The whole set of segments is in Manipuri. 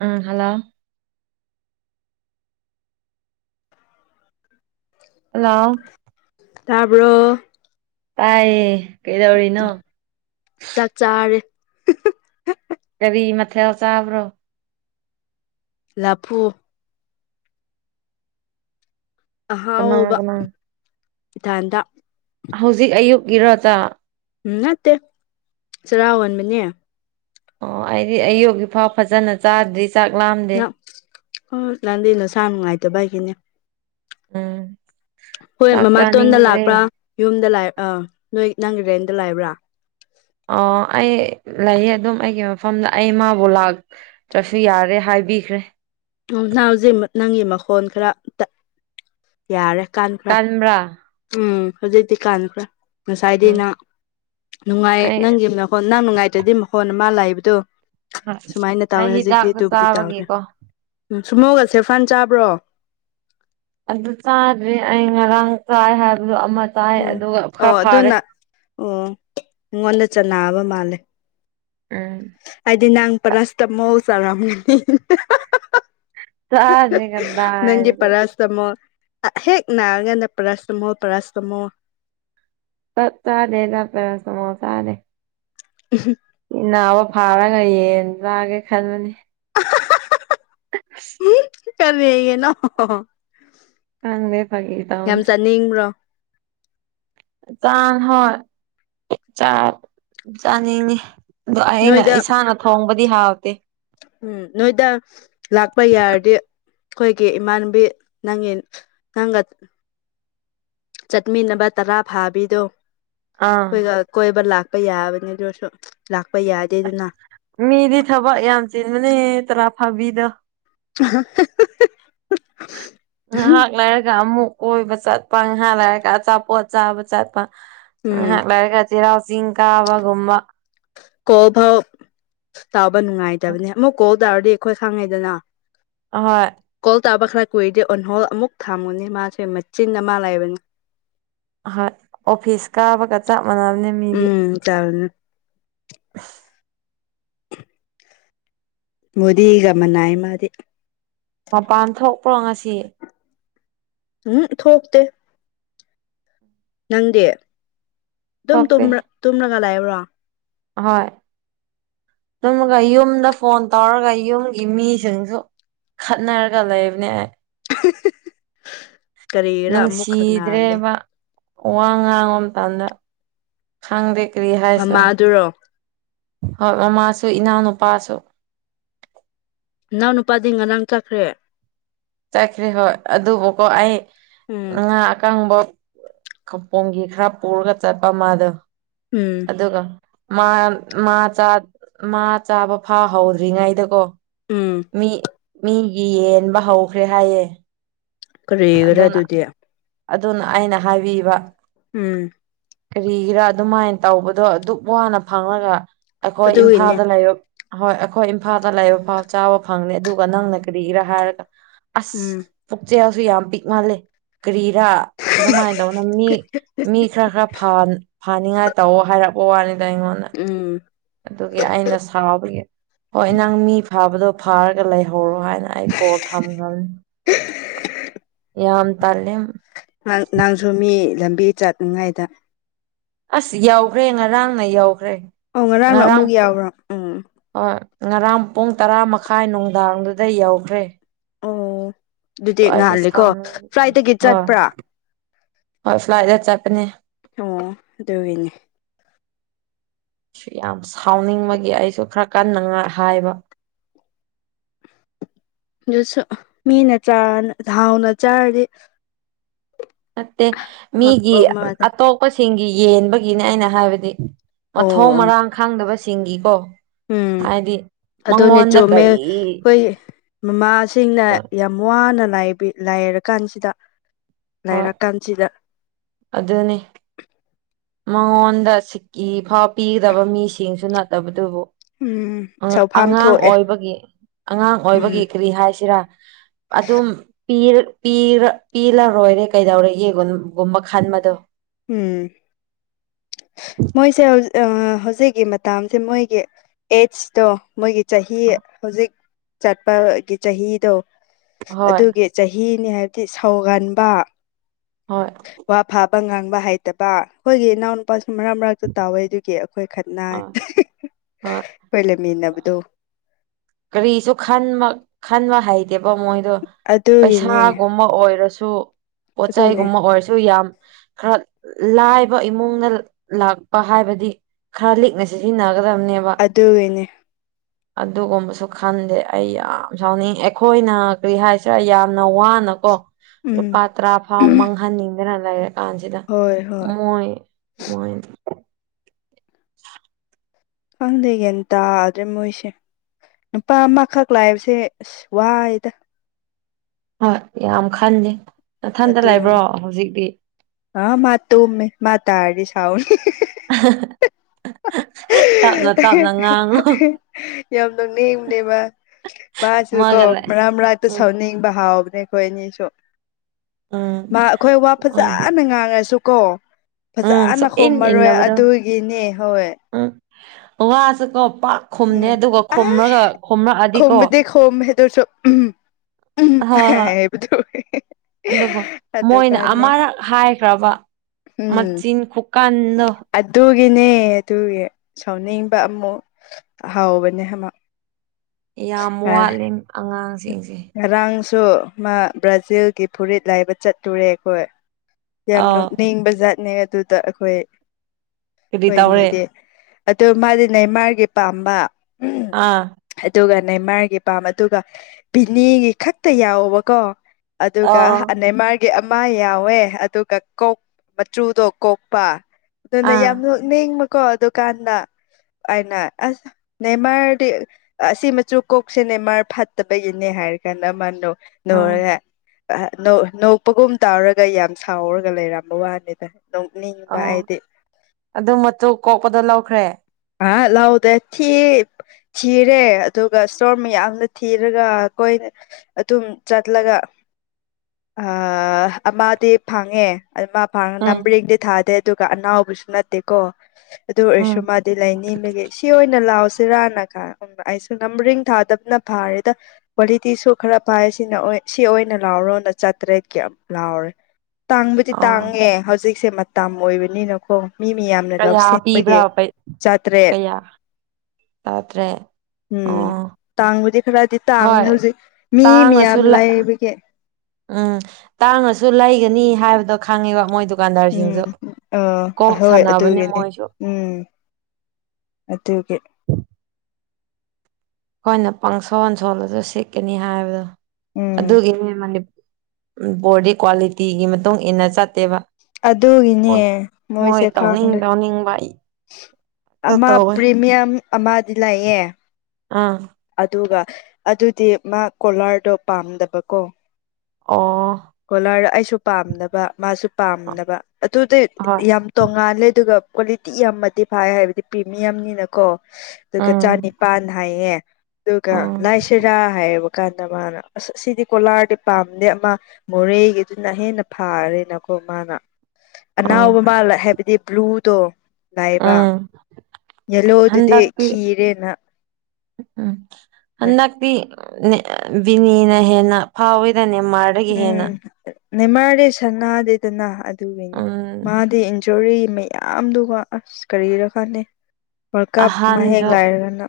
ꯎꯝ ꯍꯜꯂꯣ ꯍꯜꯂꯣ ꯇꯥꯕ꯭ꯔꯣ ꯇꯥꯏꯌꯦ ꯀꯩꯗꯧꯔꯤꯅꯣ ꯆꯥꯛ ꯆꯥꯔꯦ ꯀꯔꯤ ꯃꯊꯦꯜ ꯆꯥꯕ꯭ꯔꯣ ꯂꯐꯨ ꯀꯅꯥ ꯑꯍꯥꯎꯕ ꯀꯅꯥ ꯏꯊꯥꯟꯗ ꯍꯧꯖꯤꯛ ꯑꯌꯨꯛꯀꯤꯔꯥ ꯆꯥꯛ ꯎꯝ ꯅꯠꯇꯦ ꯆꯔꯥ ꯋꯥꯟꯕꯅꯦ ꯑꯣ ꯑꯩꯗꯤ ꯑꯌꯨꯛꯀꯤꯐꯥꯎ ꯐꯖꯅ ꯆꯥꯗ꯭ꯔꯤ ꯆꯥꯛ ꯂꯥꯝꯗꯦ ꯍꯣꯏ ꯅꯪꯗꯤ ꯅꯁꯥ ꯅꯨꯡꯉꯥꯏꯇꯕꯒꯤꯅꯦ ꯎꯝ ꯍꯣꯏ ꯆꯥꯛ ꯃꯃꯥꯇꯣꯟꯗ ꯆꯥꯅꯤꯡꯗ꯭ꯔꯦ ꯂꯥꯛꯄ꯭ꯔꯥ ꯌꯨꯝꯗ ꯂꯥ ꯑꯥ ꯅꯣꯏ ꯅꯪꯒꯤ ꯔꯦꯟꯗ ꯂꯥꯛꯏꯕ꯭ꯔꯥ ꯑꯣ ꯑꯩ ꯂꯩꯌꯦ ꯑꯗꯨꯝ ꯑꯩꯒꯤ ꯃꯐꯝꯗ ꯑꯩ ꯃꯥꯕꯨ ꯂꯥꯛ ꯇ꯭ꯔꯁꯨ ꯌꯥꯔꯦ ꯍꯥꯏꯕꯤꯈ꯭ꯔꯦ ꯎꯝ ꯅꯪ ꯍꯧꯖꯤꯛ ꯅꯪꯒꯤ ꯃꯈꯣꯟ ꯈꯔ ꯇꯠ ꯌꯥꯔꯦ ꯀꯥꯟꯈ꯭ꯔꯦ ꯇꯟꯕ꯭ꯔꯥ ꯎꯝ ꯍꯧꯖꯤꯛꯇꯤ ꯀꯥꯟꯅꯈ꯭ꯔꯦ ꯉꯁꯥꯏꯗꯤ ꯎꯝ ꯅꯪ ꯅꯨꯡꯉꯥꯏ ꯑꯩ ꯅꯪꯒꯤ ꯐꯣꯟ ꯅꯪ ꯅꯨꯡꯉꯥꯏꯇ꯭ꯔꯗꯤ ꯐꯣꯟ ꯑꯃ ꯂꯩꯕꯗꯨ ꯁꯨꯃꯥꯏꯅ ꯑꯩ ꯇꯩꯋꯦ ꯍꯧꯖꯤꯛꯇꯤ ꯍꯤꯗꯥꯛꯇꯣ ꯑꯗꯨꯕꯨꯗꯤ ꯇꯧꯗ꯭ꯔꯦ ꯆꯥꯕꯒꯤꯀꯣ ꯎꯝ ꯁꯨꯝꯃꯣꯒ ꯁꯦꯐꯥꯟ ꯆꯥꯕ꯭ꯔꯣ ꯑꯗꯨ ꯆꯥꯗ꯭ꯔꯤ ꯑꯩ ꯉꯔꯥꯡ ꯆꯥꯏ ꯍꯥꯏꯕꯗꯣ ꯑꯃ ꯆꯥꯏ ꯎꯝ ꯑꯗꯨꯒ ꯑꯣ ꯈꯔ ꯐꯥꯔꯦ ꯑꯗꯨꯅ ꯑꯣ ꯅꯉꯣꯟꯗ ꯆꯅꯥꯕ ꯃꯥꯜꯂꯦ ꯎꯝ ꯑꯩꯗꯤ ꯅꯪ ꯄꯔꯥꯁꯤꯇꯃꯣꯜ ꯆꯔꯝꯒꯅꯤꯅ [unintelligible] ꯆꯥꯗꯦ ꯀꯗꯥꯏꯗꯒꯤ ꯁꯤꯇꯃꯣꯜ ꯍꯦꯛ ꯅꯥꯔꯒꯅ ꯄꯦꯔꯁꯤꯇꯃꯣꯜ ꯄꯦꯔꯁꯤꯇꯃꯣꯜ ꯆꯥꯛ ꯆꯥꯗꯦꯗ ꯄꯦꯔꯥꯁꯤꯇꯥꯃꯣꯟ ꯆꯥꯗꯦ [unintelligible] ꯅꯥꯕ ꯐꯥꯔꯒ ꯌꯦꯟ ꯆꯥꯒꯦ ꯈꯟꯕꯅꯤ [unintelligible] ꯀꯔꯤ ꯌꯦꯟꯅꯣ ꯈꯪꯗꯦ ꯐꯥꯒꯤ ꯌꯥꯝ ꯇꯧꯕꯅꯤ ꯆꯥꯅꯤꯡꯕ꯭ꯔꯣ ꯆꯥꯟ ꯍꯣꯏ ꯆꯥꯛ ꯆꯥ ꯆꯥꯅꯤꯡꯉꯤ ꯑꯗꯣ ꯑꯩꯅ ꯅꯣꯏꯗ ꯏꯁꯥꯅ ꯊꯣꯡꯕꯗꯤ ꯍꯥꯎꯇꯦ ꯎꯝ ꯅꯣꯏꯗ ꯂꯥꯛꯄ ꯌꯥꯔꯗꯤ ꯑꯩꯈꯣꯏꯒꯤ ꯏꯃꯥꯟꯅꯕꯤ ꯅꯪꯒꯤ ꯅꯪꯒ ꯆꯠꯃꯤꯟꯅꯕ ꯇꯔꯥ ꯐꯥꯕꯤꯗꯣ ꯑꯥ ꯑꯩꯈꯣꯏꯒ ꯀꯣꯏꯕ ꯂꯥꯛꯄ ꯌꯥꯕꯅꯤ ꯑꯗꯨꯁꯨ ꯂꯥꯛꯄ ꯌꯥꯗꯦꯗꯅ ꯃꯤꯗꯤ ꯊꯕꯛ ꯌꯥꯝ ꯆꯤꯟꯕꯅꯦ ꯇꯔꯥ ꯐꯥꯕꯤꯗꯣ [unintelligible] ꯉꯥꯏꯍꯥꯛ ꯂꯩꯔꯒ ꯑꯃꯨꯛ ꯀꯣꯏꯕ ꯆꯠꯄ ꯉꯥꯏꯍꯥꯛ ꯂꯩꯔꯒ ꯑꯆꯥꯄꯣꯠ ꯆꯥꯕ ꯆꯠꯄ ꯎꯝ ꯉꯍꯥꯛ ꯂꯧꯔꯒ ꯆꯦꯔꯥꯎ ꯆꯤꯡ ꯀꯥꯕꯒꯨꯝꯕ ꯀꯣꯜ ꯐꯥꯎ ꯇꯥꯕ ꯅꯨꯡꯉꯥꯏꯇꯕꯅꯦ ꯑꯃꯨꯛ ꯀꯣꯜ ꯇꯥꯔꯗꯤ ꯑꯩꯈꯣꯏ ꯈꯥꯡꯉꯦꯗꯅ ꯑꯍꯣꯏ ꯀꯣꯜ ꯇꯥꯕ ꯈꯔ ꯀꯨꯏꯔꯗꯦꯤ ꯑꯣꯟꯍꯣꯜ ꯑꯃꯨꯛ ꯊꯝꯃꯨꯅꯤ ꯃꯥꯁꯦ ꯃꯆꯤꯟ ꯑꯃ ꯂꯩꯕꯅꯤ ꯍꯣꯏ ꯑꯣꯐꯤꯁ ꯀꯥꯕꯒ ꯆꯞ ꯃꯥꯟꯅꯕꯅꯤ ꯎꯝ ꯇꯧꯕꯅꯤ [unintelligible] ꯃꯣꯗꯤꯒ ꯃꯅꯩ ꯃꯥꯗꯤ ꯃꯄꯥꯟ ꯊꯣꯛꯄ꯭ꯔꯣ ꯉꯁꯤ ꯎꯝ ꯍꯝꯊꯣꯛꯇꯦ ꯅꯪꯗꯤ ꯑꯗꯨꯝ ꯇꯨꯝ ꯊꯣꯛꯇꯦ ꯇꯨꯝꯔꯒ ꯂꯩꯕ꯭ꯔꯣ ꯍꯣꯏ ꯇꯨꯝꯃꯒ ꯌꯨꯝꯗ ꯐꯣꯟ ꯇꯧꯔꯒ ꯌꯨꯝꯒꯤ ꯃꯤꯖꯤꯡꯁꯨ ꯈꯠꯅꯔꯒ ꯂꯩꯕꯅꯦ ꯑꯩ꯫ ꯀꯔꯤꯒꯤꯔ ꯑꯃꯨꯛ ꯈꯪꯅꯒꯦ ꯅꯨꯡꯁꯤꯗ꯭ꯔꯦꯕ꯫ ꯋꯥ ꯉꯥꯡꯕ ꯃꯇꯝꯗ ꯈꯪꯗꯦ ꯀꯔꯤ ꯍꯥꯏꯁꯤꯔ꯫ ꯃꯃꯥꯗꯨꯔꯣ ꯍꯣꯏ ꯃꯃꯥꯁꯨ ꯏꯅꯥꯎꯅꯨꯄꯥꯁꯨ꯫ ꯏꯅꯥꯎ ꯅꯨꯄꯥꯗꯤ ꯉꯔꯥꯡ ꯆꯠꯈ꯭ꯔꯦ꯫ ꯆꯠꯈ꯭ꯔꯦ ꯍꯣꯏ ꯑꯗꯨꯕꯨꯀꯣ ꯑꯩ ꯎꯝ ꯉꯥ ꯑꯀꯪꯕ ꯈꯧꯄꯨꯝꯒꯤ ꯈꯔ ꯄꯨꯔꯒ ꯆꯠꯄ ꯃꯥꯗꯣ ꯎꯝ꯫ ꯑꯗꯨꯒ ꯃꯥ ꯃꯥ ꯆꯥ ꯃꯥ ꯆꯥꯕꯐꯥꯎ ꯍꯧꯗ꯭ꯔꯤꯉꯩꯗꯀꯣ ꯎꯝ꯫ ꯃꯤ ꯃꯤꯒꯤ ꯌꯦꯟꯕ ꯍꯧꯈ꯭ꯔꯦ ꯍꯥꯏꯌꯦ꯫ ꯀꯔꯤꯒꯤꯔ ꯑꯗꯨꯅ ꯑꯗꯨꯗꯤ꯫ ꯑꯗꯨꯅ ꯑꯩꯅ ꯍꯥꯏꯕꯤꯕ꯫ ꯎꯝ꯫ ꯀꯔꯤꯒꯤꯔꯥ ꯑꯗꯨꯃꯥꯏꯅ ꯇꯧꯕꯗꯣ ꯑꯗꯨꯛ ꯋꯥꯅ ꯐꯪꯉꯒ ꯑꯩꯈꯣꯏ ꯑꯗꯨꯒꯤꯅꯦ ꯏꯝꯐꯥꯜꯗ ꯂꯩꯔ ꯍꯣꯏ ꯑꯩꯈꯣꯏ ꯏꯝꯐꯥꯜꯗ ꯂꯩꯕ ꯐꯥꯎ ꯆꯥꯕ ꯐꯪꯗꯦ ꯑꯗꯨꯒ ꯅꯪꯅ ꯀꯔꯤꯒꯤꯔꯥ ꯍꯥꯏꯔꯒ ꯎꯝ ꯑꯁ ꯄꯨꯛꯆꯦꯜꯁꯨ ꯌꯥꯝ ꯄꯤꯛ ꯃꯥꯜꯂꯦ ꯀꯔꯤꯔꯥ ꯑꯗꯨꯃꯥꯏꯅ ꯇꯧ ꯃꯤ ꯃꯤ ꯈꯔ ꯈꯔ ꯐꯥ ꯐꯥꯅꯤꯡꯉꯥꯏ ꯇꯧꯑꯣ ꯍꯥꯏꯔꯛꯄ ꯋꯥꯅꯤꯗ ꯑꯩꯉꯣꯟꯗ꯫ ꯎꯝ꯫ ꯑꯗꯨꯒꯤ ꯑꯩꯅ ꯁꯥꯎꯕꯒꯤ ꯍꯣꯏ ꯅꯪ ꯃꯤ ꯐꯥꯕꯗꯣ ꯐꯥꯔꯒ ꯂꯩꯍꯧꯔꯣ ꯍꯥꯏꯅ ꯑꯩ ꯀꯣꯜ ꯊꯝꯈ꯭ꯔꯃꯅꯤ꯫ ꯌꯥꯝ ꯇꯜꯂꯦꯝ ꯅꯪ ꯅꯪꯁꯨꯨ ꯃꯤ ꯂꯝꯕꯤ ꯆꯠꯅꯤꯉꯩꯗ ꯑꯁ ꯌꯥꯎꯈ꯭ꯔꯦ ꯉꯔꯥꯡꯅ ꯌꯎꯈ꯭ꯔꯦ ꯑꯧ ꯉꯔꯥꯡꯅ ꯉꯔꯥꯡ ꯑꯃꯨꯛ ꯌꯥꯎꯕ꯭ꯔꯣ ꯎꯝ ꯍꯣꯏ ꯉꯔꯥꯡ ꯄꯨꯡ ꯇꯔꯥ ꯃꯈꯥꯏ ꯅꯨꯡꯗꯥꯡꯗꯨꯗ ꯌꯧꯈ꯭ꯔꯦ꯫ ꯎꯝ ꯑꯗꯨꯗꯤ ꯑꯗꯣ ꯑꯩꯁꯨ ꯉꯥꯜꯂꯤꯀꯣ ꯁꯥꯎꯅꯤꯡ ꯐ꯭ꯂꯥꯏꯠꯇꯒꯤ ꯍꯣꯏ ꯆꯠꯄ꯭ꯔꯥ꯫ ꯍꯣꯏ ꯐ꯭ꯂꯥꯏꯇ ꯆꯠꯄꯅꯦ꯫ ꯑꯣ ꯑꯗꯨꯒꯤꯅꯦ꯫ ꯌꯥꯝ ꯁꯥꯎꯅꯤꯡꯕꯒꯤ ꯑꯩꯖꯨ ꯈꯔ ꯀꯟꯅꯉꯥꯏ ꯍꯥꯏꯕ꯫ ꯑꯗꯨꯁꯨ ꯃꯤꯅ ꯆꯥ ꯊꯥꯎꯅ ꯆꯥꯔꯗꯤ ꯅꯠꯇꯦ ꯃꯤꯒꯤ ꯃꯥꯗ ꯑꯇꯣꯞꯄꯁꯤꯡꯒꯤ ꯌꯦꯟꯕꯒꯤꯅꯦ ꯑꯩꯅ ꯍꯥꯏꯕꯗꯤ꯫ ꯑꯣ ꯃꯊꯣꯡ ꯑꯣ ꯃꯔꯥꯡ ꯈꯪꯗꯕꯁꯤꯡꯒꯤꯀꯣ꯫ ꯎꯝ ꯍꯥꯏꯗꯤ ꯑꯗꯨ ꯃꯉꯣꯟꯗ ꯆꯨꯝꯃꯦ ꯀꯔꯤ ꯑꯩꯈꯣꯏ ꯃꯃꯥꯁꯤꯡꯅ ꯍꯣꯏ ꯌꯥꯝ ꯋꯥꯅ ꯂꯥꯏꯕꯤ ꯂꯥꯏꯔ ꯀꯥꯟꯁꯤꯗ ꯍꯣꯏ ꯂꯥꯏꯔ ꯀꯥꯟꯁꯤꯗ ꯑꯗꯨꯅꯤ꯫ ꯃꯉꯣꯟꯗ ꯁꯤꯀꯤ ꯐꯥꯎ ꯄꯤꯒꯗꯕ ꯃꯤꯁꯤꯡꯁꯨ ꯅꯠꯇꯕꯗꯨꯕꯨ꯫ ꯎꯝ ꯁꯧꯐꯥꯝ ꯑꯉꯥꯡ ꯊꯣꯛꯑꯦ ꯑꯣꯏꯕꯒꯤ ꯑꯉꯥꯡ ꯑꯣꯏꯕꯒꯤ ꯎꯝ ꯀꯔꯤ ꯍꯥꯏꯁꯤꯔꯥ ꯑꯗꯨꯝ ꯄꯤꯔꯥ ꯄꯤꯔꯥ ꯄꯤꯔꯥ ꯂꯣꯏꯔꯦ ꯀꯩꯗꯧꯔꯒꯦ ꯑꯗꯨꯒꯨꯝꯕ ꯈꯟꯕꯗꯣ꯫ ꯎꯝ ꯃꯣꯏꯁꯦ ꯍꯧꯖꯤ ꯑ ꯍꯧꯖꯤꯛꯀꯤ ꯃꯇꯁꯦ ꯃꯣꯏꯒꯤ ꯑꯦꯖꯇꯣ ꯃꯣꯏꯒꯤ ꯆꯍꯤ ꯍꯧꯖꯤꯛ ꯆꯠꯄꯒꯤ ꯆꯍꯤꯗꯣ ꯍꯣꯏ ꯑꯗꯨꯒꯤ ꯆꯍꯤꯅꯤ ꯍꯥꯏꯕꯗꯤ ꯁꯥꯎꯒꯟꯕ ꯍꯣꯏ꯫ ꯋꯥ ꯐꯥꯕ ꯉꯥꯡꯕ ꯍꯥꯏꯇꯕ ꯑꯩꯈꯣꯏꯒꯤ ꯏꯅꯥꯎꯅꯨꯄꯥꯁꯨ ꯃꯔꯛ ꯃꯔꯛꯇ ꯇꯥꯎꯋꯦ ꯑꯗꯨꯒꯤ ꯑꯩꯈꯣꯏ ꯈꯠꯅꯩ ꯍꯣꯏ ꯍꯣꯏ ꯑꯩꯈꯣꯏ ꯂꯩꯃꯤꯟꯅꯕꯗꯣ꯫ ꯀꯔꯤꯁꯨ ꯈꯟꯕ ꯈꯟꯕ ꯍꯩꯇꯦꯕ ꯃꯣꯏ ꯗꯨ ꯑꯗꯨꯒꯤꯅꯦ ꯄꯩꯁꯥꯒꯨꯝꯕ ꯑꯣꯏꯔꯁꯨ ꯑꯗꯨꯅꯦ ꯄꯣꯠꯆꯩꯒꯨꯝꯕ ꯑꯣꯏꯔꯁꯨ ꯌꯥꯝ ꯈꯔ ꯂꯥꯏꯕ ꯏꯃꯨꯡꯅ ꯂꯥꯛꯄ ꯍꯥꯏꯕꯗꯤ ꯈꯔ ꯂꯤꯛꯅ ꯁꯤꯖꯤꯟꯅꯒꯗꯕꯅꯦ ꯑꯗꯨꯒꯤꯅꯦ ꯫ ꯑꯗꯨꯒꯨꯝꯕꯁꯨ ꯁꯨ ꯈꯟꯗꯦ ꯑꯩ ꯌꯥꯝ ꯁꯥꯎꯅꯤꯡꯉ‌ꯦ ꯑꯩꯈꯣꯏꯅ ꯀꯔꯤ ꯍꯥꯏꯁꯤꯔꯥ ꯌꯥꯝꯅ ꯋꯥꯅꯀꯣ ꯂꯨꯄꯥ ꯎꯝ ꯇꯔꯥ ꯐꯥꯎ ꯃꯥꯡꯍꯟꯅꯤꯡꯗꯅ ꯂꯩꯔꯀꯥꯟꯁꯤꯗ ꯍꯣꯏ ꯍꯣꯏ ꯃꯣꯏ ꯃ‌ꯣꯏ ꯈꯪꯗꯦ ꯒ꯭ꯌꯥꯟ ꯇꯥꯗ꯭ꯔꯦ ꯃꯣꯏꯁꯦ ꯫ ꯅꯨꯄꯥ ꯑꯃꯈꯛ ꯂꯩꯕꯁꯦ ꯑꯁ ꯋꯥꯏꯗ ꯫ ꯍꯣꯏ ꯌꯥꯝ ꯈꯟꯗ‌ꯦ ꯏꯊꯟꯇ ꯂꯩꯕ꯭ꯔꯣ ꯑꯗꯨꯒꯅꯦ ꯍꯧꯖꯤꯛꯇꯤ? ꯑꯥ ꯃꯥ ꯇꯨꯝꯃ‌ꯦ ꯃꯥ ꯇꯔꯗꯤ ꯁꯥꯎꯅꯤ ꯫ [unintelligible] ꯇꯞꯅ ꯇꯞꯅ ꯉꯥꯡꯉꯣ ꯌꯥꯝ ꯅ‌ꯣꯛꯅꯤꯡꯕꯅꯦꯕ ꯫ ꯃꯥꯁꯨ ꯀꯣ ꯃꯥꯒ ꯂꯩ ꯃꯔꯛ ꯃꯔꯠꯇ ꯎꯝ ꯁꯥꯎꯅꯤ ꯕ ꯍꯧꯕꯅꯦ ꯑꯩꯈꯣꯏ ꯑꯅꯤꯁꯨ ꯎꯝ ꯃꯥ ꯑꯩꯈꯣꯏ ꯋꯥ ꯍꯣꯏ ꯐꯖꯅ ꯉꯥꯡꯉꯁꯨ ꯀꯣ ꯎꯝ ꯐꯖꯅ ꯈꯣ ꯁꯨꯛꯏꯟ ꯃꯔꯣꯏ ꯏꯟꯅꯕꯗꯣ ꯑꯗꯨꯒꯤꯅꯦ ꯍꯣꯏ ꯎꯝ ꯋꯥꯁꯨꯀꯣ ꯄꯥꯛ ꯈꯨꯝꯗ‌ꯦ ꯎꯝ ꯑꯗꯨꯒ ꯈꯣꯝꯔꯒ ꯈꯣꯝꯔꯛꯑꯗꯤꯀꯣ ꯍꯣꯃ‌ꯦ ꯑꯗꯨꯁꯨ ꯎꯝ ꯎꯝ ꯍꯣꯏ ꯍꯥꯏ ꯍꯣꯏ ꯍꯥꯏꯕꯗꯨ ꯫ ꯑꯗꯨꯒ ꯃꯣꯏꯅ ꯑꯃꯔꯛ ꯍꯥꯏꯈ꯭ꯔꯕ ꯎꯝ ꯃꯆꯤꯟ ꯈꯨ ꯀꯟꯗ‌ꯣ ꯑꯗꯨꯒꯤꯅꯦ ꯑꯗꯨꯒꯤ ꯁꯥꯎꯅꯤꯡꯕ ꯑꯃꯨꯛ ꯫ ꯍꯥꯎꯕꯅꯦ ꯍꯃꯥ ꯌꯥꯝ ꯋꯥꯠꯂꯦ ꯑꯉꯥꯡꯁꯤꯡꯁꯦ ꯫ ꯉꯔꯥꯡꯁꯨ ꯃꯥ ꯕ꯭ꯔꯥꯖꯤꯜꯒꯤ ꯐꯨꯔꯤꯠ ꯂꯩꯕ ꯆꯠꯂꯨꯔꯦ ꯈꯣꯏ ꯫ ꯌꯥꯝ ꯑꯥ ꯅꯣꯛꯅꯤꯡꯕ ꯖꯥꯠꯅꯦ ꯑꯗꯨꯗ ꯑꯩꯈꯣꯏ ꯀꯔꯤ ꯇꯧꯔꯦ ꯑꯩꯈꯣꯏꯅꯤꯗꯦ ꯑꯗꯨ ꯃꯥꯗꯤ ꯅꯦꯃꯥꯔꯒꯤ ꯄꯥꯝꯕ ꯑꯥ ꯑꯗꯨꯒ ꯅꯦꯃꯥꯔꯒꯤ ꯄꯥꯝ ꯑꯗꯨꯒ ꯚꯤꯅꯤꯒꯤ ꯈꯛꯇ ꯌꯥꯎꯕꯀꯣ ꯫ ꯑꯗꯨꯒ ꯑꯥ ꯑ ꯅꯦꯃꯥꯔ ꯒꯤ ꯑꯃ ꯌꯥꯎꯋꯦ ꯑꯗꯨꯒ ꯀꯣꯛ ꯃꯆꯨꯗꯣ ꯀꯣꯛꯄ ꯑꯗꯨꯅ ꯑꯥ ꯌꯥꯝ ꯅ‌ꯣꯛ ꯅꯤꯡꯕꯀꯣ ꯑꯗꯨꯀꯥꯟꯗ ꯑꯩꯅ ꯑꯁ ꯅꯦꯃꯥꯔꯗꯤ ꯑꯁꯤ ꯃꯆꯨ ꯀꯣꯛꯁꯦ ꯅꯦꯃꯥꯔ ꯐꯠꯇ ꯕꯒꯤꯅꯦ ꯍꯥꯏꯔ ꯀꯥꯟꯗ ꯃꯥꯅ ꯑꯥ ꯅꯣꯛꯔꯒ ꯅ‌ꯣꯛ ꯅꯣꯛꯄꯒꯨꯝ ꯇꯧꯔꯒ ꯌꯥꯝ ꯁꯥꯎꯔꯒ ꯂꯩꯔꯝꯕ ꯋꯥꯅꯤꯗ ꯫ ꯅꯣꯛꯅꯤꯡꯕ ꯑꯣ ꯑꯩꯗꯤ ꯫ ꯑꯗꯨ ꯃꯆꯨ ꯀꯣꯛꯄꯗꯣ ꯂꯧꯈ꯭ꯔꯦ ꯫ ꯑꯥ ꯂꯧꯗꯦ ꯊꯤ ꯊꯤꯔꯦ ꯑꯗꯨꯒ ꯏꯁꯇꯣꯔ ꯃꯌꯥꯝꯗ ꯊꯤꯔꯒ ꯑꯩꯈꯣꯏ ꯑꯗꯨꯝ ꯆꯠꯂꯒ ꯑꯥ ꯑꯃꯗꯤ ꯐꯪꯉꯦ ꯫ ꯑꯗꯨ ꯃꯥ ꯐꯪꯉ ꯎꯝ ꯅꯝꯕ꯭ꯔꯤꯡꯗꯤ ꯊꯥꯗꯦ ꯑꯗꯨꯒ ꯑꯅꯥꯎꯕꯁꯨ ꯅꯠꯇꯦꯀꯣ ꯑꯗꯨ ꯎꯝ ꯑꯣꯏꯔꯁꯨ ꯃꯥ ꯗꯤ ꯂꯩꯅꯤꯡꯕꯒꯤ ꯁꯤ ꯑꯣꯏꯅ ꯂꯥꯎꯁꯤꯔꯥꯅ ꯀꯥ ꯍꯪꯕ ꯑꯩꯁꯨ ꯅꯝꯕ꯭ꯔꯤꯡ ꯊꯥꯗꯕꯅ ꯐꯥꯔꯦꯗ ꯫ ꯀ꯭ꯋꯥꯂꯤꯇꯤꯁꯨ ꯈꯔ ꯐꯥꯏ ꯁꯤꯅ ꯑ‌ꯣꯏ ꯁꯤ ꯑꯣꯏꯅ ꯂꯥꯎꯔꯣꯅ ꯆꯥꯇ꯭ꯔꯦꯠꯀꯤ ꯂꯧꯔꯦ ꯫ ꯇꯥꯡꯕꯗꯤ ꯇꯥꯡꯉꯦ ꯍꯧꯖꯤꯛꯁꯦ ꯃꯇꯝ ꯑꯣꯏꯕꯅꯤꯅꯀꯣ ꯃꯤ ꯃꯤꯌꯥꯝꯅ ꯂꯧꯁꯤꯟꯕꯒꯤ ꯫ ꯆꯥꯇ꯭ꯔꯦꯠ ꯌꯥ ꯇꯥꯗꯔꯦ ꯎꯝ ꯇꯥꯡꯕꯗꯤ ꯈꯔꯗꯤ ꯍꯣꯏ ꯇꯥꯡꯉꯅꯤ ꯍꯧꯖꯤꯛ ꯃꯤ ꯇꯥꯡꯉꯁꯨ ꯃꯌꯥꯝ ꯂꯩꯕꯒꯤ ꯎꯝ ꯇꯥꯡꯉꯁꯨ ꯂꯩꯒꯅꯤ ꯍꯥꯏꯕꯗꯣ ꯈꯪꯉꯦꯕ ꯃꯣꯏꯗꯣ ꯎꯝ ꯑ ꯑꯍꯣꯏ ꯁꯥꯟꯅꯕꯅꯦ ꯑꯗꯨꯒꯤꯅꯤ ꯃꯣꯏꯁꯨ ꯎꯝ ꯑꯗꯨꯒꯤ ꯃꯣꯏꯅ ꯄꯪꯁꯣꯟ ꯁꯣꯜꯂꯁꯨ ꯁꯤꯠꯀꯅꯤ ꯍꯥꯏꯕꯗꯣ ꯎꯝ ꯑꯗꯨꯒꯤꯅꯤ ꯕꯣꯔꯗꯤ ꯀ꯭ꯋꯥꯂꯤꯇꯤꯒꯤ ꯃꯇꯨꯡ ꯏꯟꯅ ꯆꯠꯇꯦꯕ ꯑꯗꯨꯒꯤꯅꯦ ꯃꯣꯏ ꯃꯣꯏ ꯃꯣꯏꯁꯦ ꯇꯧꯅꯤꯡ ꯈꯪꯗꯦ ꯇꯧꯅꯤꯡꯕ ꯑꯩꯗꯣ ꯑꯃ ꯇꯧꯋꯦ ꯄ꯭ꯔꯤꯃꯤꯌꯝ ꯑꯃꯗꯤ ꯂꯩꯌꯦ ꯑꯥ ꯑꯗꯨꯒ ꯑꯗꯨꯗꯤ ꯃꯥ ꯀꯣꯂꯥꯔꯗꯣ ꯄꯥꯝꯗꯕꯀꯣ ꯑꯣ ꯀꯣꯂꯥꯔ ꯑꯩꯁꯨ ꯄꯥꯝꯗꯕ ꯃꯥꯁꯨ ꯄꯥꯝꯗꯕ ꯑꯗꯨꯗꯤ ꯍꯣꯏ ꯌꯥꯝ ꯇꯣꯉꯥꯜꯂꯦ ꯑꯗꯨꯒ ꯀ꯭ꯋꯥꯂꯤꯇꯤ ꯌꯥꯝꯃꯗꯤ ꯐꯩ ꯍꯥꯏꯕꯗꯤ ꯄ꯭ꯔꯤꯃꯤꯌꯝꯅꯤꯅꯀꯣ ꯑꯗꯨꯒ ꯎꯝ ꯆꯅꯤꯄꯥꯟ ꯍꯥꯏꯌꯦ ꯑꯗꯨꯒ ꯎꯝ ꯂꯩꯁꯤꯔꯥ ꯍꯥꯏꯌꯦꯕ ꯀꯥꯟꯅꯕꯅ ꯑꯁ ꯁꯤꯗꯤ ꯀꯣꯂꯥꯔꯗꯤ ꯄꯥꯝꯗꯦ ꯑꯃ ꯃꯣꯔꯦꯒꯤꯗꯨꯅ ꯍꯦꯟꯅ ꯐꯥꯔꯦꯅꯀꯣ ꯃꯥꯅ ꯎꯝ ꯑꯅꯥꯎꯕ ꯃꯥꯜꯂꯦ ꯍꯥꯏꯕꯗꯤ ꯕ꯭ꯂꯨ ꯗꯣ ꯂꯩꯕ ꯎꯝ ꯌꯦꯂꯣꯗꯨꯗꯤ ꯍꯟꯗꯛꯇꯤ ꯈꯤꯔꯦꯅ ꯎꯝ ꯍꯟꯗꯛꯗꯤ ꯕꯤꯅꯤꯅ ꯍꯦꯟꯅ ꯐꯥꯎꯋꯦꯗ ꯅꯦꯃꯥꯔꯗꯒꯤ ꯍꯦꯟꯅ ꯎꯝ ꯅꯦꯃꯥꯔꯗꯤ ꯁꯟꯅꯥꯗꯦꯗꯅ ꯑꯗꯨꯒꯤꯅꯤ ꯎꯝ ꯃꯥꯗꯤ ꯖꯣꯔꯤ ꯃꯌꯥꯝꯗꯨꯒ ꯑꯁ ꯀꯔꯤꯔ ꯈꯟꯗꯦ ꯋꯥꯔꯜ ꯀꯞ ꯑꯃ ꯍꯦꯛ ꯑꯍꯟꯁꯨ ꯂꯥꯏꯔꯒꯅ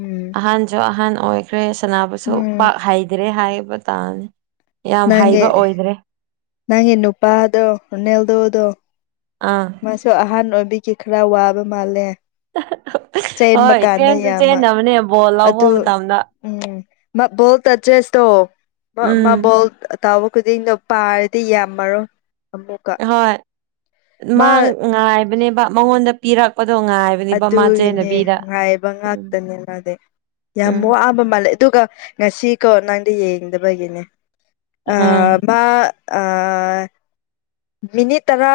ꯎꯝ ꯑꯍꯟꯁꯨ ꯑꯍꯟ ꯑꯣꯏꯈ꯭ꯔꯦ ꯁꯅꯥꯕꯨꯁꯨ ꯎꯝ ꯄꯥꯛ ꯍꯩꯗ꯭ꯔꯦ ꯍꯥꯏꯕ ꯇꯥꯕꯅꯤ ꯌꯥꯝ ꯅꯪꯒꯤ ꯍꯩꯕ ꯑꯣꯏꯗ꯭ꯔꯦ ꯅꯪꯒꯤ ꯅꯨꯄꯥꯗꯣ ꯔꯣꯅꯦꯜꯗꯣꯗꯣ ꯑꯥ ꯃꯥꯁꯨ ꯑꯍꯟ ꯑꯣꯏꯕꯤꯒꯤ ꯈꯔ ꯋꯥꯕ ꯃꯥꯜꯂꯦ ꯆꯦꯟꯕ ꯀꯥꯟꯗ ꯌꯥꯝꯃ ꯃꯅꯦ ꯕꯣꯜ ꯂꯧꯕ ꯑꯗꯨ ꯃꯇꯝꯗ [unintelligible] ꯎꯝ ꯇꯥꯎꯕ ꯈꯨꯗꯤꯡꯗꯣ ꯄꯥꯔꯗꯤ ꯌꯥꯝꯃꯔꯣ ꯍꯣꯏ ꯃꯥ ꯉꯥꯏꯕꯅꯦꯕ ꯃꯉꯣꯟꯗ ꯄꯤꯔꯛꯄꯗꯣ ꯉꯥꯏꯕ ꯑꯗꯨꯒꯤꯅꯦ ꯉꯥꯏꯕ ꯎꯝ ꯉꯥꯛꯇꯅꯦ ꯃꯥꯗꯤ ꯌꯥꯝ ꯎꯝ ꯋꯥꯕ ꯃꯥꯜꯂꯦ ꯑꯗꯨꯒ ꯉꯁꯤꯀꯣ ꯅꯪꯗꯤ ꯌꯦꯡꯗꯕꯒꯤꯅꯦ ꯑ ꯎꯝ ꯃꯥ ꯑ ꯃꯤꯅꯤꯠ ꯇꯔꯥ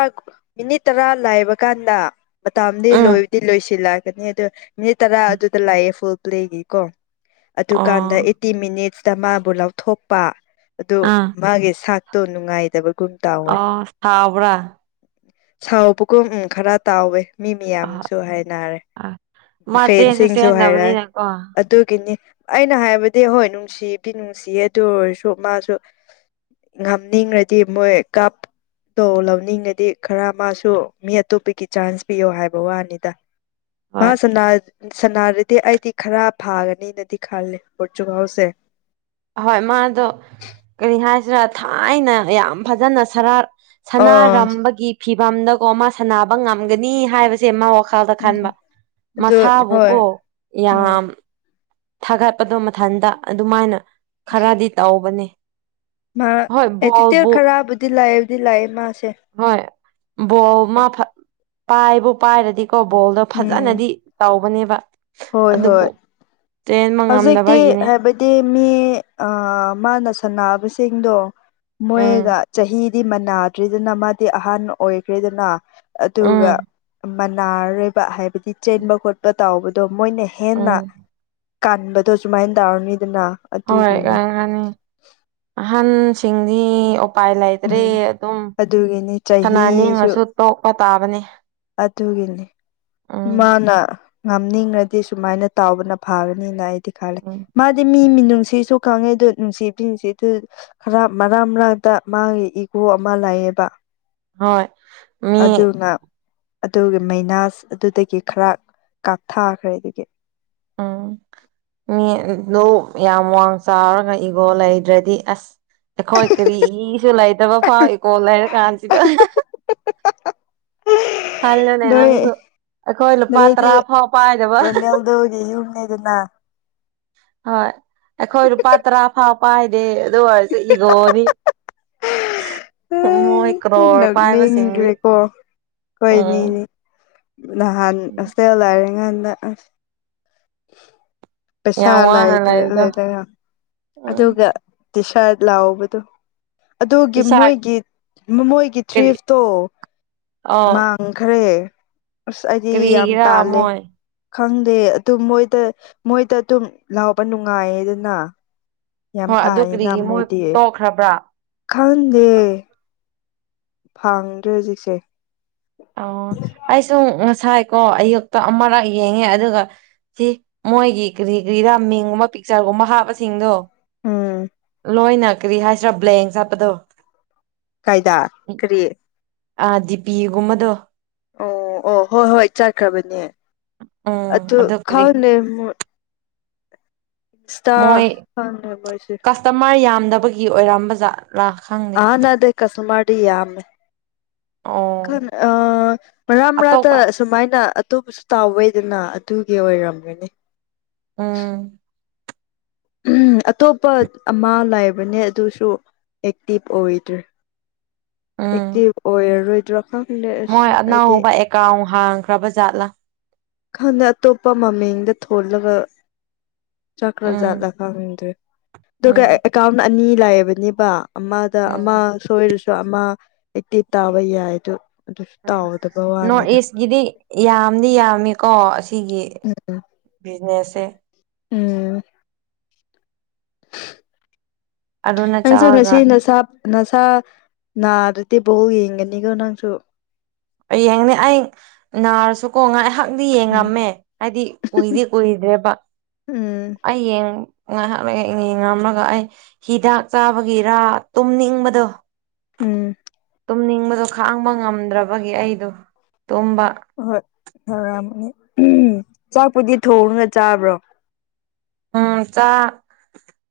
ꯃꯤꯅꯤꯠ ꯇꯔꯥ ꯂꯥꯏꯕ ꯀꯥꯟꯗ ꯃꯇꯝꯗꯤ ꯎꯝ ꯂꯣꯏꯕꯗꯤ ꯂꯣꯏꯁꯤꯜꯂ ꯑꯗꯨ ꯃꯤꯅꯤꯠ ꯇꯔꯥ ꯑꯗꯨꯗ ꯂꯩꯑꯦ ꯐꯨꯜ ꯄ꯭ꯂꯦꯒꯤ ꯀꯣ ꯑꯗꯨꯀꯥꯟꯗ ꯑꯣ ꯐꯩꯇꯤ ꯃꯤꯅꯤꯠꯁꯇ ꯃꯥꯕꯨ ꯂꯧꯊꯣꯛꯄ ꯑꯗꯨ ꯑꯥ ꯃꯥꯒꯤ ꯁꯛꯇꯨ ꯅꯨꯡꯉꯥꯏꯗꯕ ꯑ ꯁꯥꯎꯕ꯭ꯔꯥ ꯁꯥꯎꯕꯒꯨꯝ ꯎꯝ ꯈꯔ ꯇꯧꯋꯦ ꯃꯤ ꯑ ꯃꯌꯥꯝꯁꯨ ꯍꯥꯏꯅꯔꯦ ꯑ ꯃꯥ ꯆꯦꯟꯁꯨ ꯐꯦꯟꯁꯤꯡꯁꯨ ꯍꯥꯏꯔꯦ ꯆꯦꯟꯗꯕꯅꯤꯅꯀꯣ ꯑꯗꯨꯒꯤꯅꯤ ꯑꯩꯅ ꯍꯥꯏꯕꯗꯤ ꯍꯣꯏ ꯅꯨꯡꯁꯤꯕꯗꯤ ꯅꯨꯡꯁꯤꯌꯦ ꯑꯗꯨ ꯑꯣꯏꯔꯁꯨ ꯃꯥꯁꯨ ꯉꯝꯅꯤꯡꯉꯗꯤ ꯃꯣꯏ ꯀꯞ ꯇꯣ ꯂꯧꯅꯤꯡꯉꯗꯤ ꯈꯔ ꯃꯥꯁꯨ ꯃꯤ ꯑꯇꯣꯞꯄꯒꯤ ꯆꯥꯟꯁ ꯄꯤꯌꯣ ꯍꯥꯏꯕ ꯋꯥꯅꯤꯗ ꯃꯥ ꯍꯣꯏ ꯁꯅꯥ ꯁꯅꯥꯔꯗꯤ ꯑꯩꯗꯤ ꯈꯔ ꯐꯥꯒꯅꯤꯅꯗꯤ ꯈꯜꯂꯦ ꯍꯣꯔꯇꯨꯒꯜꯁꯦ ꯍꯣꯏ ꯃꯥꯗꯣ ꯀꯔꯤ ꯍꯥꯏꯁꯤꯔꯥ ꯊꯥꯏꯅ ꯌꯥꯝ ꯐꯖꯅ ꯁꯔꯥꯛ ꯑ ꯁꯥꯟꯅꯔꯝꯕꯒꯤ ꯐꯤꯚꯝꯗꯀꯣ ꯃꯥ ꯁꯥꯟꯅꯕ ꯉꯝꯒꯅꯤ ꯍꯥꯏꯕ [unintelligible] ꯃꯥ ꯋꯥꯈꯜꯗ ꯈꯟꯕ ꯎꯝ ꯑꯗꯨ ꯍꯣꯏ ꯃꯁꯥꯕꯨꯀꯣ ꯎꯝ ꯌꯥꯝ ꯊꯥꯒꯠꯄꯗꯣ ꯃꯊꯟꯇ ꯑꯗꯨꯃꯥꯏꯅ ꯈꯔꯗꯤ ꯇꯧꯕꯅꯦ ꯃꯥ ꯍꯣꯏ ꯕꯣꯜꯕꯨ ꯑꯦꯇꯤꯇ꯭ꯌꯨꯠ ꯈꯔꯕꯨꯗꯤ ꯂꯩꯕꯨꯗꯤ ꯂꯩ ꯃꯥꯁꯦ ꯍꯣꯏ ꯕꯣꯜ ꯃꯥ [unintelligible] ꯄꯥꯏꯕꯨ ꯄꯥꯏꯔꯗꯤꯀꯣ ꯕꯣꯜꯗꯣ ꯎꯝ ꯐꯖꯅꯗꯤ ꯇꯧꯕꯅꯤꯕ ꯍꯣꯏ ꯍꯣꯏ ꯍꯧꯖꯤꯛꯇꯤ ꯉꯝꯗꯕꯒꯤꯅꯦ ꯍꯦꯕꯤꯠ ꯇꯤ ꯃꯤ ꯑꯥ ꯃꯥꯅ ꯁꯥꯟꯕꯁꯤꯡꯗꯣ ꯎꯝ ꯃꯣꯏꯒ ꯆꯍꯤ ꯗꯤ ꯃꯟꯅꯥꯗ꯭ꯔꯦꯗꯅ ꯃꯥꯗꯤ ꯑꯍꯟ ꯑꯣꯏꯈ꯭ꯔꯦꯗꯅ ꯎꯝ ꯑꯗꯨꯒ ꯃꯅꯥꯔꯣꯏꯕ ꯍꯥꯏꯕꯗꯤ ꯆꯦꯟꯕ ꯈꯣꯠꯄ ꯇꯧꯕꯗꯣ ꯃꯣꯏꯅ ꯍꯦꯟꯅ ꯎꯝ ꯀꯟꯕꯗꯣ ꯁꯨꯃꯥꯏꯟ ꯇꯧꯔꯅꯤꯗꯅ ꯍꯣꯏ ꯑꯗꯨꯒꯤꯅꯤ [unintelligible] ꯑꯍꯟꯁꯤꯡꯗꯤ ꯎꯄꯥꯏ ꯂꯩꯇ꯭ꯔꯦ ꯎꯝ ꯑꯗꯨꯝ ꯑꯗꯨꯒꯤꯅꯤ ꯁꯥꯟꯅ ꯆꯍꯤꯁꯨ ꯅꯤꯡꯉꯁꯨ ꯇꯣꯛꯄ ꯇꯥꯕꯅꯤ ꯑꯗꯨꯒꯤꯅꯤ ꯎꯝ ꯃꯥꯅ ꯉꯝꯅꯤꯡꯔꯗꯤ ꯁꯨꯃꯥꯏꯅ ꯇꯧꯕꯅ ꯐꯥꯒꯅꯤꯅ ꯑꯩ ꯎꯝ [unintelligible] ꯃꯥꯗꯤ ꯃꯤ ꯃꯤꯅꯨꯡꯁꯤꯁꯨ ꯈꯪꯉꯦ ꯗꯨ ꯅꯨꯡꯁꯤ [unintelligible] ꯈꯔ ꯃꯔꯛ ꯃꯔꯛꯇ ꯃꯥꯒꯤ ꯏꯒꯣ ꯑꯃ ꯂꯩꯕ ꯍꯣꯏ ꯃꯤ ꯑꯗꯨꯅ ꯑꯗꯨꯒꯤ ꯃꯩꯅꯥꯁ ꯑꯗꯨꯗꯒꯤ ꯈꯔ ꯀꯥꯞꯊꯥꯈ꯭ꯔꯦ ꯑꯗꯨꯒꯤ ꯎꯝ ꯃꯤ [unintelligible] ꯌꯥꯝ ꯋꯥꯡ ꯆꯥꯎꯔꯒ ꯏꯒꯣ ꯂꯩꯇ꯭ꯔꯗꯤ ꯑꯁ ꯑꯩꯈꯣꯏ ꯀꯔꯤꯁꯨ ꯂꯩꯇꯕ ꯐꯥꯎ ꯏꯀꯣ ꯂꯩꯔ ꯀꯥꯟꯁꯤꯗ ꯈꯜꯂꯨꯅꯦ ꯅꯣꯏ ꯅꯪꯁꯨ ꯑꯩꯈꯣꯏ ꯂꯨꯄꯥ ꯅꯣꯏꯗꯤ ꯇꯔꯥ ꯐꯥꯎ ꯄꯥꯏꯗꯕ ꯔꯣꯅꯦꯜꯗꯣꯒꯤ [unintelligible] ꯍꯣꯏ ꯑꯩꯈꯣꯏ ꯂꯨꯄꯥ ꯇꯔꯥ ꯐꯥꯎ ꯄꯥꯏꯗꯦ ꯑꯗꯨ ꯑꯣꯏꯔꯁꯨ ꯏꯒꯣꯗꯤ ꯃꯣꯏ ꯀ꯭ꯔꯣꯔ ꯄꯥꯏꯕ ꯁꯤꯡꯗꯤ ꯅꯣꯛꯅꯤꯡꯈ꯭ꯔꯦꯀꯣ ꯎꯝ ꯑꯩꯈꯣꯏꯅꯤꯅꯤ ꯅꯍꯥꯟ ꯍꯣꯁꯇꯦꯜ ꯂꯩꯔꯤꯉꯥꯟꯗ ꯄꯩꯁꯥ ꯌꯥꯝ ꯋꯥꯅ ꯂꯩꯇ꯭ꯔꯦ ꯂꯩꯕꯗꯣ ꯂꯩꯇ꯭ꯔꯦꯅ ꯎꯝ ꯑꯗꯨꯒ ꯇꯤ ꯁ꯭ꯔꯠ ꯂꯧꯕꯗꯨ ꯑꯗꯨꯒꯤ ꯏꯁꯥ ꯃꯣꯏꯒꯤ ꯃꯣꯏꯒꯤ ꯀꯔꯤ ꯇꯔꯤꯐꯇꯣ ꯃꯥ ꯑꯣ [unintelligible] ꯈ꯭ꯔꯦ ꯑꯁ ꯑꯩꯗꯤ ꯌꯥꯝ ꯀꯔꯤꯒꯤꯔꯥ ꯇꯥꯜꯂꯦ ꯃꯣꯏ ꯈꯪꯗꯦ ꯑꯗꯨ ꯃꯣꯏꯗ ꯃꯣꯏꯗ ꯑꯗꯨꯝ ꯂꯧꯕ ꯅꯨꯡꯉꯥꯏꯌꯦꯗꯅ ꯌꯥꯝ ꯍꯣꯏ ꯑꯗꯨ ꯐꯥꯏꯌꯦꯅ ꯀꯔꯤꯒꯤ ꯃꯣꯏ ꯃꯣꯏꯗꯤ ꯇꯣꯛꯈ꯭ꯔꯕ꯭ꯔꯥ ꯈꯪꯗꯦ ꯐꯪꯗ꯭ꯔꯦ ꯍꯧꯖꯤꯛꯁꯦ ꯑꯣ ꯑꯩꯁꯨ ꯉꯁꯥꯏꯀꯣ ꯑꯌꯨꯛꯇ ꯑꯃꯔꯛ ꯌꯦꯡꯉꯦ ꯑꯗꯨꯒ ꯁꯤ ꯃꯣꯏꯒꯤ ꯀꯔꯤ ꯀꯔꯤꯔꯥ ꯃꯤꯡꯒꯨꯝꯕ ꯄꯤꯛꯆꯔꯒꯨꯝꯕ ꯍꯥꯞꯄꯁꯤꯡꯗꯣ ꯎꯝ ꯂꯣꯏꯅ ꯀꯔꯤ ꯍꯥꯏꯁꯤꯔꯥ ꯕ꯭ꯂꯦꯡ ꯆꯠꯄꯗꯣ ꯀꯥꯏꯗ ꯀꯔꯤ ꯑꯥ ꯗꯤꯄꯤꯒꯨꯝꯕꯗꯣ ꯑꯣ ꯑꯣ ꯍꯣꯏ ꯍꯣꯏ ꯆꯠꯈ꯭ꯔꯕꯅꯦ ꯎꯝ ꯑꯗꯨ ꯀꯔꯤ ꯈꯪꯗꯦ ꯃꫭꯏ [unintelligible] ꯍꯥꯞꯅꯕꯩꯁꯤ ꯇꯃꯔ ꯌꯥꯝꯗꯕꯒꯤ ꯑꯣꯏꯔꯝꯕꯖꯥꯠ ꯂꯥꯈꯪ ꯑꯥ ꯅꯠꯗꯦ ꯀꯁꯇꯃꯔꯗꯤ ꯌꯥꯝꯃꯦ ꯑꯣ ꯈꯟ ꯑꯥ ꯃꯔꯛ ꯃꯔꯛꯇ ꯑꯇꯣꯞꯄ ꯑꯗꯨꯃꯥꯏꯅ ꯑꯇꯣꯞꯄꯁꯨ ꯇꯧꯋꯦꯗꯅ ꯑꯗꯨꯒꯤ ꯑꯣꯏꯔꯝꯒꯅꯤ ꯎꯡ ꯎꯝ ꯑꯇꯣꯞꯄ ꯑꯃ ꯂꯩꯕꯅꯦ ꯑꯗꯨꯁꯨ ꯑꯦꯛꯇꯤꯚ ꯑꯣꯏꯗ꯭ꯔꯦ ꯎꯝ ꯑꯦꯛꯇꯤꯕ ꯑꯣꯔꯔꫭꯏꯗ꯭ꯔꯣ ꯃꯣꯏ ꯑꯅꯧꯕ ꯑꯦꯀꯥꯎꯟ ꯍꯥꯡꯈ꯭ꯔꯕ ꯖꯥꯠꯂꯥ ꯈꯪꯗꯦ ꯑꯇꯣꯞꯄ ꯃꯃꯤꯡꯗ ꯊꯣꯜꯂꯒ ꯆꯠꯈ꯭ꯔ ꯎꯝ ꯖꯥꯠꯂꯥ ꯈꯪꯗ꯭ꯔꯦ ꯑꯗꯨꯒ ꯎꯝ ꯑꯦꯀꯥꯎꯟ ꯑꯅꯤ ꯂꯩꯕꯅꯤꯕ ꯑꯃꯗ ꯎꯝ ꯑꯃ ꯁꯣꯏꯔꯁꯨ ꯑꯃ ꯑꯦꯛꯇꯤꯕ ꯇꯧꯕ ꯌꯥꯏ ꯑꯗꯨ ꯑꯗꯨꯁꯨ ꯎꯝ ꯇꯥꯎꯗꯕ ꯅꯣꯔꯠ ꯋꯥꯅꯤꯗ ꯏꯁꯒꯤꯗꯤ ꯌꯥꯝꯗꯤ ꯌꯥꯝꯃꯤꯀꯣ ꯑꯁꯤꯒꯤ ꯎꯝ ꯕꯤꯖꯤꯅꯦꯁꯁꯦ ꯎꯝ ꯑꯗꯨꯅ ꯅꯪꯁꯨ ꯆꯥꯔꯒ ꯉꯁꯤ ꯅꯁꯥ ꯅꯁꯥ ꯅꯥꯗ꯭ꯔꯗꯤ ꯕꫭꯜ ꯌꯦꯡꯒꯅꯤꯀꯣ ꯅꯪꯁꯨ ꯑꯩ ꯌꯦꯡꯅꯦ ꯑꯩ ꯅꯥꯔꯁꯨ ꯀꯣ ꯉꯥꯏꯍꯥꯛꯗꯤ ꯎꯝ ꯌꯦꯡꯉꯝꯃꯦ ꯍꯥꯏꯗꯤ ꯀꯨꯏꯗꯤ ꯀꯨꯏꯗ꯭ꯔꯦꯕ ꯎꯝ ꯑꯩ ꯌꯦꯡ ꯉꯥꯏꯍꯥꯛ ꯂꯩ ꯌꯦꯡꯔꯝꯔꯒ ꯑꯩ ꯍꯤꯗꯥꯛ ꯆꯥꯕꯒꯤꯔꯥ ꯇꯨꯝꯅꯤꯡꯕꯗꯣ ꯎꯝ ꯇꯨꯝꯅꯤꯡꯕꯗꯣ ꯈꯥꯡꯕ ꯉꯝꯗ꯭ꯔꯕꯒꯤ ꯑꯩꯗꯣ ꯇꯨꯝꯕ ꯍꯣꯏ ꯍꯣꯏ ꯍꯥꯔꯝꯃꯅꯤ ꯎꯝ ꯆꯥꯛꯄꯨꯗꯤ ꯊꯣꯡꯉꯒ ꯆꯥꯕ꯭ꯔꯣ ꯎꯝ ꯆꯥꯛ